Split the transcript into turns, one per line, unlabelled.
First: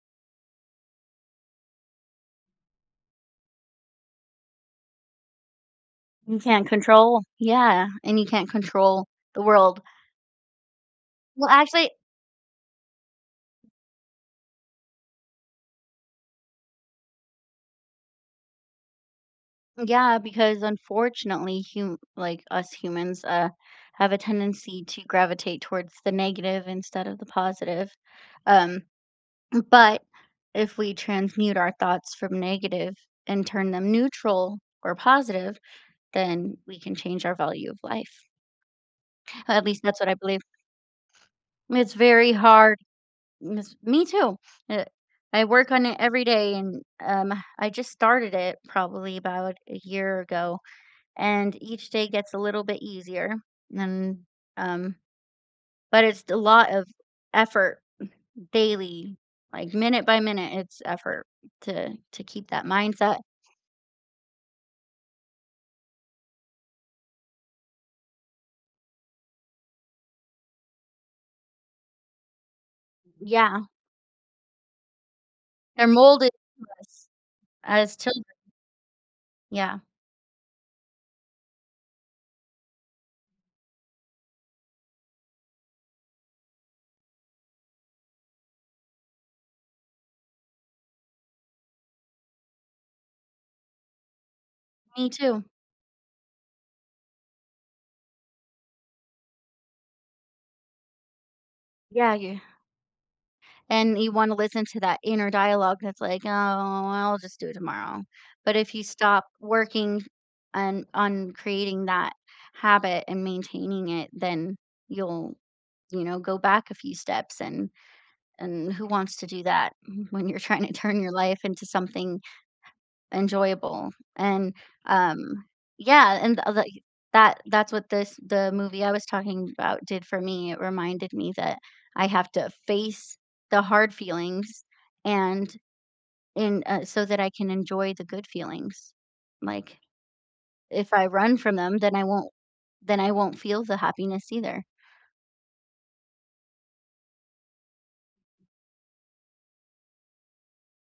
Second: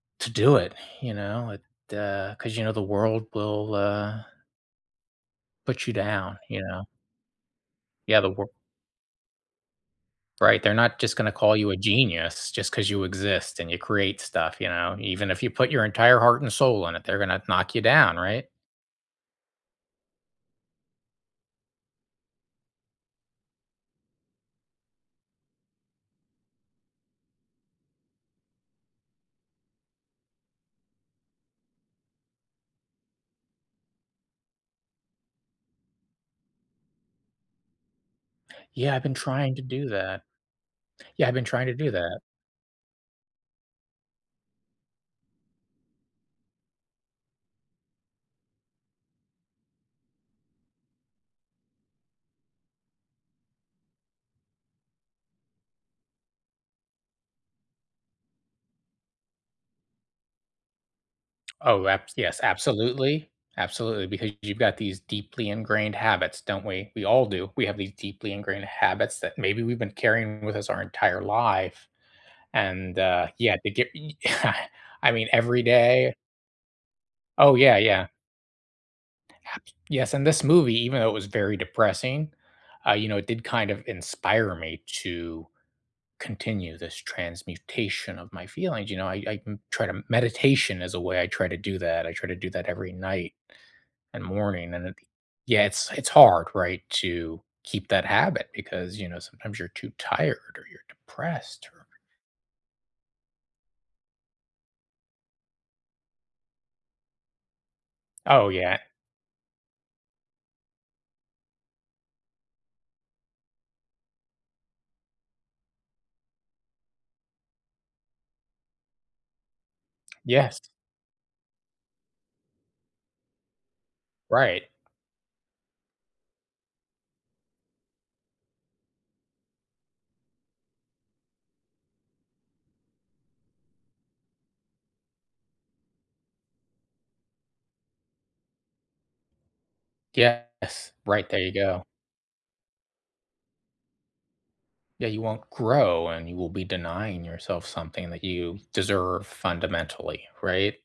to do it. You know, it, uh 'cause, you know, the world will, uh put you down,
You
you
can't
know?
control? Yeah, and
Yeah,
you
the
can't
worl
control the world.
Right, they're not just gonna
Well,
call you a
actually
genius, just 'cause you exist, and you create stuff, you know? Even if you put your entire heart and soul in it, they're gonna knock you down, right?
Yeah, because, unfortunately, hum like, us humans, uh, have a tendency to gravitate towards the negative, instead of the positive, um, but, if we transmute our thoughts from negative, and turn them neutral, or positive, then we can change our value of life.
Yeah, I've been trying to
At least,
do
that's what I
that.
believe.
Yeah, I've been trying to
Mm,
do
it's
that.
very hard, jus Me, too! Eh, I work on it every day, and, um, I just started it, probably about a year ago, and each day gets a little bit easier. And, um, but it's st a lot of effort, daily, like, minute by minute, it's effort
Oh,
to
abs
to
yes,
keep that mindset.
absolutely. Absolutely, because you've got these deeply ingrained habits, don't we? We all do. We have these deeply ingrained habits, that maybe we've been carrying with us our entire life, and, uh, yeah,
Yeah.
to get y I mean, every
They're
day
molded to us
Oh, yeah,
as
yeah.
children.
Abs
Yeah.
Yes, and this movie, even though it was very depressing, uh, you know, it did kind of inspire me to continue this transmutation of my feelings, you know, I I, m try to meditation is a way I try to do that, I try to do that every night, and morning, and it
Me, too.
Yeah, it's it's hard, right, to keep that habit, because, you know, sometimes you're too tired, or you're depressed.
Yeah, you And, you wanna listen to that inner dialogue that's like, "Oh, well I'll just do it tomorrow."
Oh,
But if
yeah.
you stop working, an on creating that habit, and maintaining it, then you'll, you know, go back a few steps, and and who wants to do that when you're
Yes.
tryna turn your life into something enjoyable, and,
Right.
um yeah, and l like, that that's what this the movie I was talking about, did for me, it reminded me that I have to face the hard feelings, and en uh, so that I can enjoy the good feelings, like,
Yes.
if I
Right,
run
there you
from them,
go.
then I won't then I won't feel the happiness, either.
Yeah, you won't grow, and you will be denying yourself something that you deserve, fundamentally, right?